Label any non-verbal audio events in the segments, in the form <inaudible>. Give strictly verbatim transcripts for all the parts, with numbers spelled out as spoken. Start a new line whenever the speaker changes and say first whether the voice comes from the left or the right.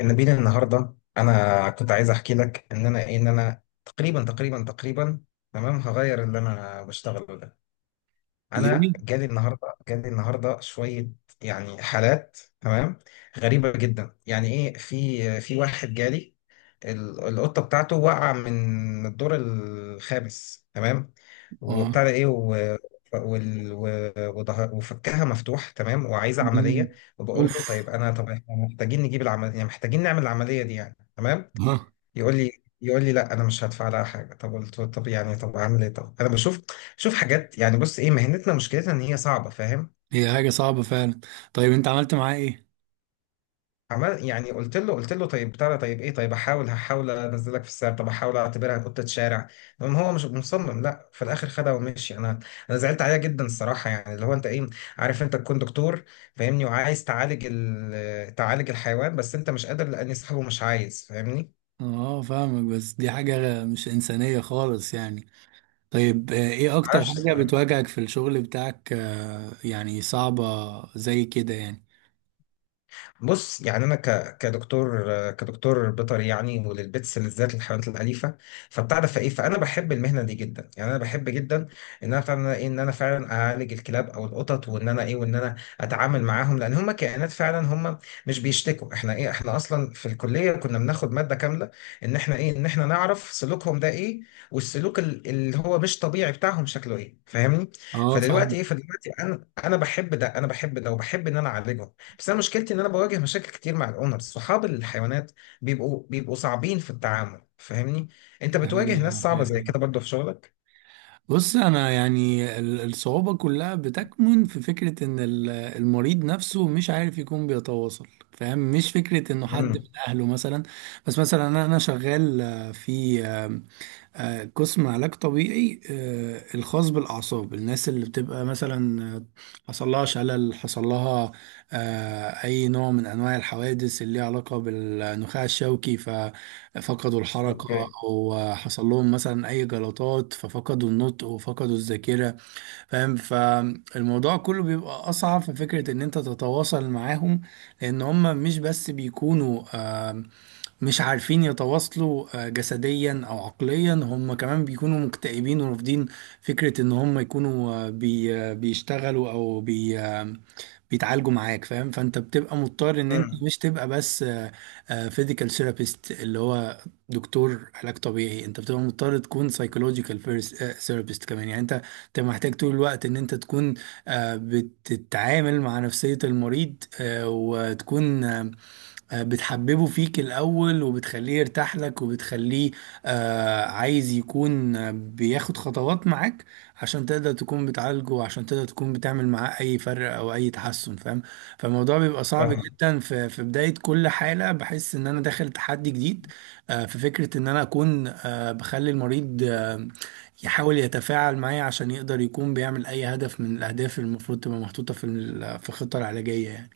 left: نبيل، النهارده انا كنت عايز احكي لك ان انا ايه ان انا تقريبا تقريبا تقريبا تمام، هغير اللي انا بشتغله ده. انا
right: ليه؟
left: جالي النهارده جالي النهارده شويه يعني حالات، تمام، غريبه جدا. يعني ايه، في في واحد جالي، ال- القطه بتاعته وقع من الدور الخامس، تمام، وبتاع
right: اه.
left: ده ايه و... وال... و... وده... وفكها مفتوح، تمام، وعايزه
right: مم.
left: عمليه. وبقول
right: اوف.
left: له طيب، انا طب احنا محتاجين نجيب العمليه، يعني محتاجين نعمل العمليه دي، يعني تمام.
right: ها.
left: يقول لي يقول لي لا انا مش هدفع لها حاجه. طب قلت له، طب يعني، طب اعمل ايه؟ طب انا بشوف شوف حاجات، يعني بص ايه، مهنتنا مشكلتها ان هي صعبه، فاهم؟
right: هي حاجة صعبة فعلا. طيب انت عملت معاه ايه؟
left: عمل يعني، قلت له قلت له طيب بتاع ده، طيب ايه، طيب احاول، هحاول انزلك في السعر، طب احاول اعتبرها قطه شارع. المهم هو مش مصمم، لا، في الاخر خدها ومشي انا. انا زعلت عليها جدا الصراحه، يعني اللي هو انت ايه، عارف، انت تكون دكتور فاهمني وعايز تعالج ال... تعالج الحيوان بس انت مش قادر لان صاحبه مش عايز، فاهمني؟
right: اه، فاهمك، بس دي حاجة مش انسانية خالص يعني. طيب آه، ايه اكتر
left: معرفش
right: حاجة
left: الصراحة.
right: بتواجهك في الشغل بتاعك، آه، يعني صعبة زي كده يعني؟
left: بص يعني، انا ك... كدكتور كدكتور بيطري، يعني وللبيتس بالذات، للحيوانات الاليفه. فبتاع ده، فايه، فانا بحب المهنه دي جدا، يعني انا بحب جدا ان انا بتاع ده ايه ان انا فعلا اعالج الكلاب او القطط، وان انا ايه وان انا اتعامل معاهم، لان هم كائنات فعلا، هم مش بيشتكوا. احنا ايه احنا اصلا في الكليه كنا بناخد ماده كامله ان احنا ايه ان احنا نعرف سلوكهم ده ايه، والسلوك ال- اللي هو مش طبيعي بتاعهم شكله ايه، فاهمني؟
right: اه فاهم.
left: فدلوقتي ايه فدلوقتي انا انا بحب ده، انا بحب ده وبحب ان انا اعالجهم. بس انا مشكلتي ان انا بواجه مشاكل كتير مع الاونرز، صحاب الحيوانات، بيبقوا بيبقوا صعبين في التعامل، فاهمني؟ انت
right: حاجة
left: بتواجه ناس
right: حاجة
left: صعبة زي كده
right: حقيقية.
left: برضه في شغلك؟
right: بص، انا يعني ال- الصعوبة كلها بتكمن في فكرة ان ال- المريض نفسه مش عارف يكون بيتواصل، فاهم؟ مش فكرة انه حد من
left: امم.
right: اهله مثلا. بس مثلا انا أنا شغال آه، في آه، قسم علاج طبيعي آه، الخاص بالأعصاب. الناس اللي بتبقى مثلا آه، حصل لها شلل، حصل لها آه، أي نوع من أنواع الحوادث اللي ليها علاقة بالنخاع الشوكي ففقدوا الحركة.
left: اوكي.
right: أو آه، حصل لهم مثلا أي جلطات ففقدوا النطق وفقدوا الذاكرة، فاهم؟ فالموضوع كله بيبقى أصعب في فكرة إن أنت تتواصل معاهم، لأن هم مش بس بيكونوا مش عارفين يتواصلوا آه، جسديا او عقليا، هم كمان بيكونوا مكتئبين ورافضين فكرة ان هم يكونوا آه، بي آه، بيشتغلوا او بي آه، بيتعالجوا معاك، فاهم؟ فانت بتبقى مضطر ان انت مش تبقى بس فيزيكال ثيرابيست اللي هو دكتور علاج طبيعي. انت بتبقى مضطر تكون سايكولوجيكال ثيرابيست كمان يعني. انت انت محتاج طول الوقت ان انت تكون آه، بتتعامل مع نفسية المريض، آه، وتكون آه، آه، بتحببه فيك الأول وبتخليه يرتاح لك وبتخليه آه، عايز يكون آه، بياخد خطوات معاك، عشان تقدر تكون بتعالجه وعشان تقدر تكون بتعمل معاه أي فرق أو أي تحسن، فاهم؟ فالموضوع بيبقى صعب
left: امم.
right: جدا. في في بداية كل حالة بحس إن أنا داخل تحدي جديد، آه، في فكرة إن أنا أكون آه، بخلي المريض آه، يحاول يتفاعل معايا عشان يقدر يكون بيعمل أي هدف من الأهداف اللي المفروض تبقى محطوطة في ال- في الخطة العلاجية يعني.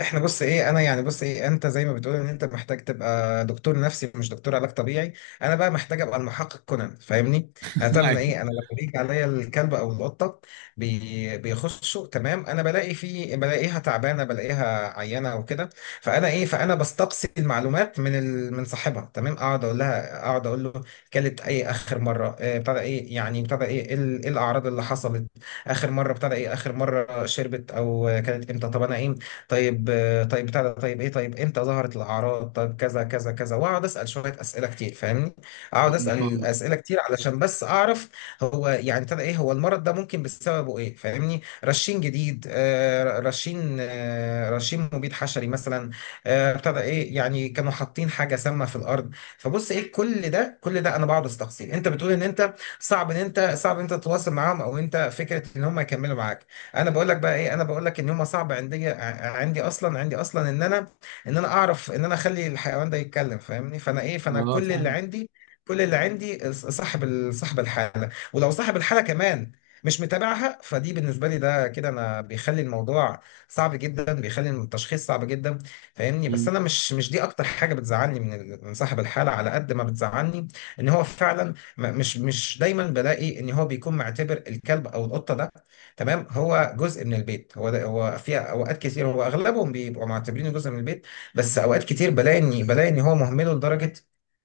left: احنا بص ايه، انا يعني، بص ايه، انت زي ما بتقول ان انت محتاج تبقى دكتور نفسي مش دكتور علاج طبيعي، انا بقى محتاج ابقى المحقق كونان، فاهمني؟
right: <laughs>
left: انا انا
right: أيوة.
left: ايه انا لما بيجي عليا الكلب او القطه بي بيخشوا، تمام، انا بلاقي في بلاقيها تعبانه، بلاقيها عيانه او كده. فانا ايه فانا بستقصي المعلومات من ال... من صاحبها، تمام، اقعد اقول لها، اقعد اقول له، كلت ايه اخر مره، آه، ابتدى ايه، يعني ابتدى ايه ايه ال- إيه الاعراض اللي حصلت، اخر مره ابتدى ايه، اخر مره شربت او آه، كلت امتى، طب انا ايه، طيب آه، طيب بتاع ده، طيب ايه، طيب امتى ظهرت الاعراض، طيب كذا كذا كذا، واقعد اسال شويه اسئله كتير، فاهمني؟ اقعد
right: أنا
left: اسال مم.
right: فاهمك.
left: اسئله كتير علشان بس اعرف هو يعني ابتدى ايه، هو المرض ده ممكن بسببه ايه، فاهمني، رشين جديد، آه، رشين، آه، رشين مبيد حشري مثلا، آه، ابتدى ايه، يعني كانوا حاطين حاجه سامه في الارض. فبص ايه، كل ده كل ده انا بقعد استقصي. انت بتقول ان انت صعب ان انت صعب ان انت تتواصل معاهم، او انت فكره ان هم يكملوا معاك. انا بقول لك بقى ايه، انا بقول لك ان هما صعب عندي، ع- عندي اصلا عندي اصلا ان انا ان انا اعرف ان انا اخلي الحيوان ده يتكلم، فاهمني؟ فانا ايه فانا
right: اه
left: كل اللي
right: فاهم.
left: عندي، كل اللي عندي ص- صاحب ال- صاحب الحاله، ولو صاحب الحاله كمان مش متابعها، فدي بالنسبه لي، ده كده انا بيخلي الموضوع صعب جدا، بيخلي التشخيص صعب جدا، فاهمني؟ بس
right: مم.
left: انا مش مش دي اكتر حاجه بتزعلني من ال- من صاحب الحاله، على قد ما بتزعلني ان هو فعلا م- مش مش دايما بلاقي ان هو بيكون معتبر الكلب او القطه ده، تمام، هو جزء من البيت. هو ده هو في اوقات كتير هو اغلبهم بيبقوا معتبرينه جزء من البيت، بس اوقات كتير بلاقي ان بلاقي ان هو مهمله لدرجه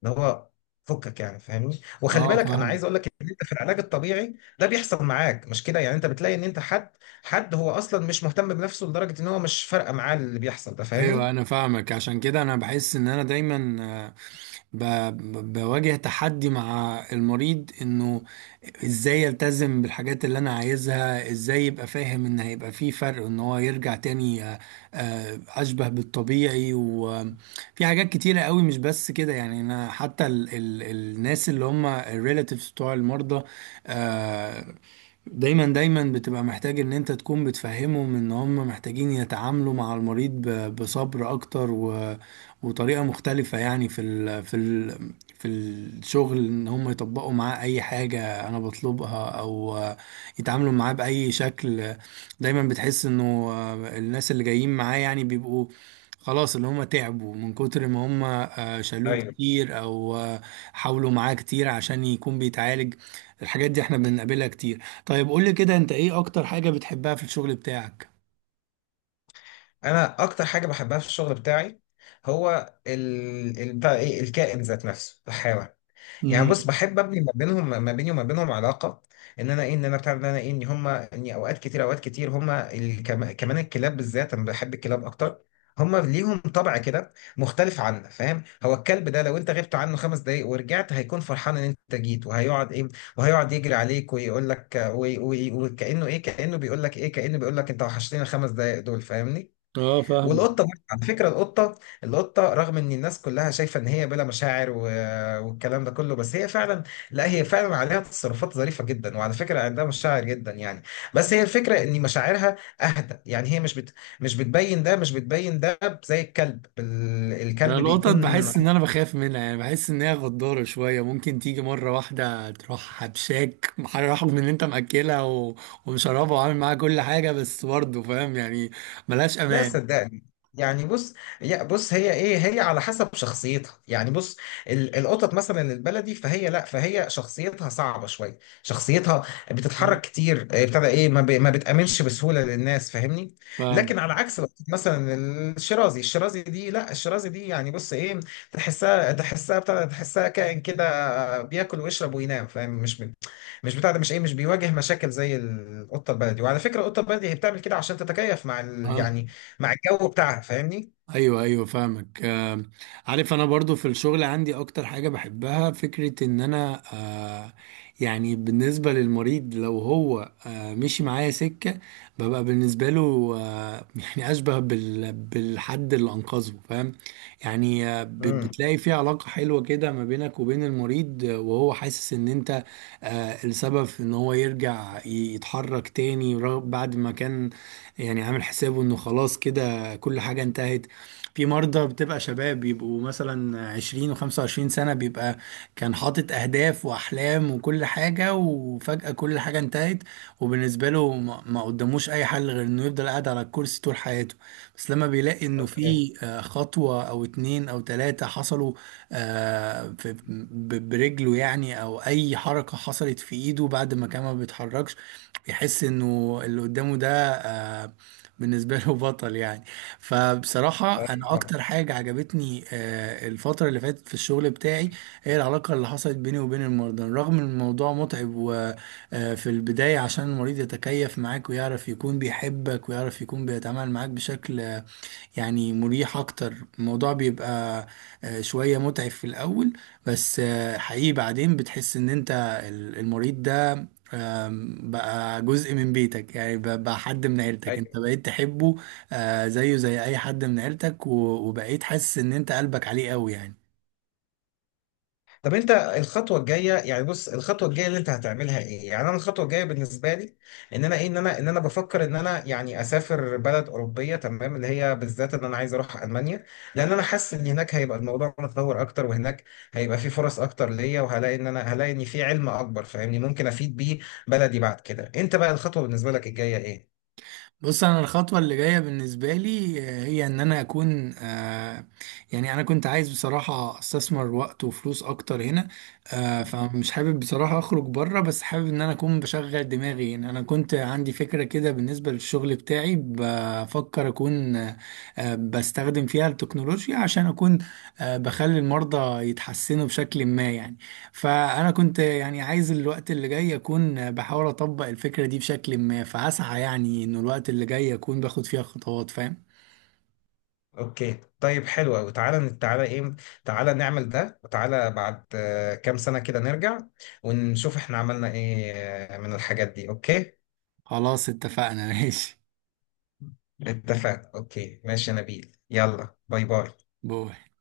left: ان هو فكك، يعني فاهمني، وخلي
right: اه
left: بالك انا عايز
right: فاهم.
left: اقول لك ان انت في العلاج الطبيعي ده بيحصل معاك، مش كده؟ يعني انت بتلاقي ان انت حد حد هو اصلا مش مهتم بنفسه، لدرجه ان هو مش فارقه معاه اللي بيحصل ده،
right: ايوه
left: فاهمني؟
right: انا فاهمك. عشان كده انا بحس ان انا دايما آه، ب... ب- بواجه تحدي مع المريض، انه ازاي يلتزم بالحاجات اللي انا عايزها، ازاي يبقى فاهم ان هيبقى في فرق ان هو يرجع تاني آه، آه، اشبه بالطبيعي. وفي حاجات كتيرة قوي مش بس كده يعني. انا حتى ال... ال... الناس اللي هم الريلاتيفز بتوع المرضى آه، دايما دايما بتبقى محتاج ان انت تكون بتفهمهم ان هم محتاجين يتعاملوا مع المريض ب- بصبر اكتر و... وطريقة مختلفة، يعني في ال... في ال... في الشغل ان هم يطبقوا معاه اي حاجة انا بطلبها او يتعاملوا معاه بأي شكل. دايما بتحس انه الناس اللي جايين معاه يعني بيبقوا خلاص، اللي هم تعبوا من كتر ما هم آه، شالوه
left: ايوه.
right: كتير او آه، حاولوا معاه كتير عشان يكون بيتعالج. الحاجات دي احنا بنقابلها كتير. طيب قول لي كده، انت ايه اكتر حاجة بتحبها في الشغل بتاعك؟
left: انا اكتر حاجه بحبها في الشغل بتاعي هو ال... ال... بتاع ايه، الكائن ذات نفسه، الحيوان. يعني بص،
right: امم.
left: بحب ابني ما بينهم ما بيني وما بينهم علاقه، ان انا ايه، ان انا بتاع ان انا ايه ان هم اني اوقات كتير، اوقات كتير هم الكم... كمان الكلاب بالذات، انا بحب الكلاب اكتر، هم ليهم طبع كده مختلف عنا، فاهم؟ هو الكلب ده لو انت غبت عنه خمس دقايق ورجعت هيكون فرحان ان انت جيت، وهيقعد ايه، وهيقعد يجري عليك ويقول لك، وي- وي- وكانه ايه، كانه بيقول لك ايه كانه بيقول لك انت وحشتني الخمس دقايق دول، فاهمني؟
right: اه فاهمه.
left: والقطه برضه، على فكره، القطه القطه، رغم ان الناس كلها شايفه ان هي بلا مشاعر و... والكلام ده كله، بس هي فعلا لا هي فعلا عليها تصرفات ظريفه جدا، وعلى فكره عندها مشاعر جدا يعني، بس هي الفكره ان مشاعرها اهدى، يعني هي مش بت... مش بتبين ده، مش بتبين ده زي الكلب ال...
right: انا
left: الكلب
right: القطط
left: بيكون.
right: بحس ان انا بخاف منها يعني، بحس ان هي غدارة شوية، ممكن تيجي مرة واحدة تروح حبشاك رغم ان انت مأكلها و... ومشربها وعامل معاها كل حاجة، بس برضه فاهم يعني، ملهاش
left: لا
right: امان.
left: صدقني، يعني بص، يا بص هي ايه، هي على حسب شخصيتها، يعني بص، ال- القطط مثلا البلدي، فهي لا فهي شخصيتها صعبة شوية، شخصيتها
right: مم.
left: بتتحرك كتير، آه، ابتدى ايه ما, ب... ما بتأمنش بسهولة للناس، فاهمني؟ لكن على عكس القطط مثلا، الشرازي الشرازي دي لا الشرازي دي، يعني بص ايه، تحسها تحسها ابتدى تحسها كائن كده بياكل ويشرب وينام، فاهم؟ مش ب... مش بتاع ده مش ايه مش بيواجه مشاكل زي القطة البلدي، وعلى فكرة القطة البلدي هي بتعمل كده عشان تتكيف مع ال...
right: فاهم.
left: يعني مع الجو بتاعها، فاهمني؟
right: ايوه ايوه فاهمك. آم، عارف انا برضو في الشغل عندي اكتر حاجة بحبها فكرة ان انا، آه، يعني بالنسبة للمريض لو هو آه، مشي معايا سكة، ببقى بالنسبة له آه، <laughs> يعني اشبه بال بالحد اللي انقذه، فاهم؟ يعني آه، ب-
left: امم.
right: بتلاقي في علاقة حلوة كده ما بينك وبين المريض، آه، وهو حاسس ان انت آه، السبب في ان هو يرجع ي- يتحرك تاني، رغم- بعد ما كان يعني عامل حسابه انه خلاص كده كل حاجة انتهت. في مرضى بتبقى شباب، بيبقوا مثلا عشرين وخمسة وعشرين سنة، بيبقى كان حاطط أهداف وأحلام وكل حاجة وفجأة كل حاجة انتهت. وبالنسبة له ما ما قدموش أي حل غير إنه يفضل قاعد على الكرسي طول حياته. بس لما بيلاقي إنه
left: اوكي.
right: في آه، خطوة أو اتنين أو تلاتة حصلوا آه، في- ب- برجله يعني، أو أي حركة حصلت في إيده بعد ما كان ما بيتحركش، يحس إنه اللي قدامه ده آه، بالنسبة له بطل يعني. فبصراحة أنا
left: ايوه،
right: أكتر حاجة عجبتني آه، الفترة اللي فاتت في الشغل بتاعي هي العلاقة اللي حصلت بيني وبين المرضى، رغم إن الموضوع متعب. وفي البداية عشان المريض يتكيف معاك ويعرف يكون بيحبك ويعرف يكون بيتعامل معاك بشكل آه، يعني مريح أكتر، الموضوع بيبقى آه، شوية متعب في الأول، بس آه، حقيقي بعدين بتحس إن أنت ال- المريض ده آم، بقى جزء من بيتك يعني، ب- بقى حد من عيلتك انت
left: ايوه.
right: بقيت تحبه، آه، زيه زي اي حد من عيلتك و- وبقيت حاسس ان انت قلبك عليه قوي يعني.
left: طب انت الخطوه الجايه، يعني بص، الخطوه الجايه اللي انت هتعملها ايه؟ يعني انا الخطوه الجايه بالنسبه لي، ان انا ايه ان انا ان انا بفكر ان انا يعني اسافر بلد اوروبيه، تمام، اللي هي بالذات ان انا عايز اروح المانيا، لان انا حاسس ان هناك هيبقى الموضوع متطور اكتر، وهناك هيبقى في فرص اكتر ليا، وهلاقي ان انا هلاقي ان في علم اكبر، فاهمني، ممكن افيد بيه بلدي بعد كده. انت بقى الخطوه بالنسبه لك الجايه ايه؟
right: بص، انا الخطوه اللي جايه بالنسبه لي آه، هي ان انا اكون، آه، يعني انا كنت عايز بصراحه استثمر وقت وفلوس اكتر هنا، آه، فمش حابب بصراحه اخرج بره، بس حابب ان انا اكون بشغل دماغي هنا. انا كنت عندي فكره كده بالنسبه للشغل بتاعي، بفكر اكون آه، آه، بستخدم فيها التكنولوجيا عشان اكون آه، بخلي المرضى يتحسنوا بشكل ما يعني. فأنا كنت يعني عايز الوقت اللي جاي أكون بحاول أطبق الفكرة دي بشكل ما، فأسعى يعني إنه الوقت اللي جاي أكون باخد فيها خطوات، فاهم؟
left: اوكي، طيب حلو قوي، تعالى، تعالى ايه تعالى نعمل ده، وتعالى بعد آه، كام سنة كده نرجع ونشوف احنا عملنا ايه آه، من الحاجات دي، اوكي.
right: خلاص، اتفقنا. <laughs> ماشي.
left: مهم. اتفقنا، اوكي، ماشي يا نبيل، يلا باي باي.
right: بو.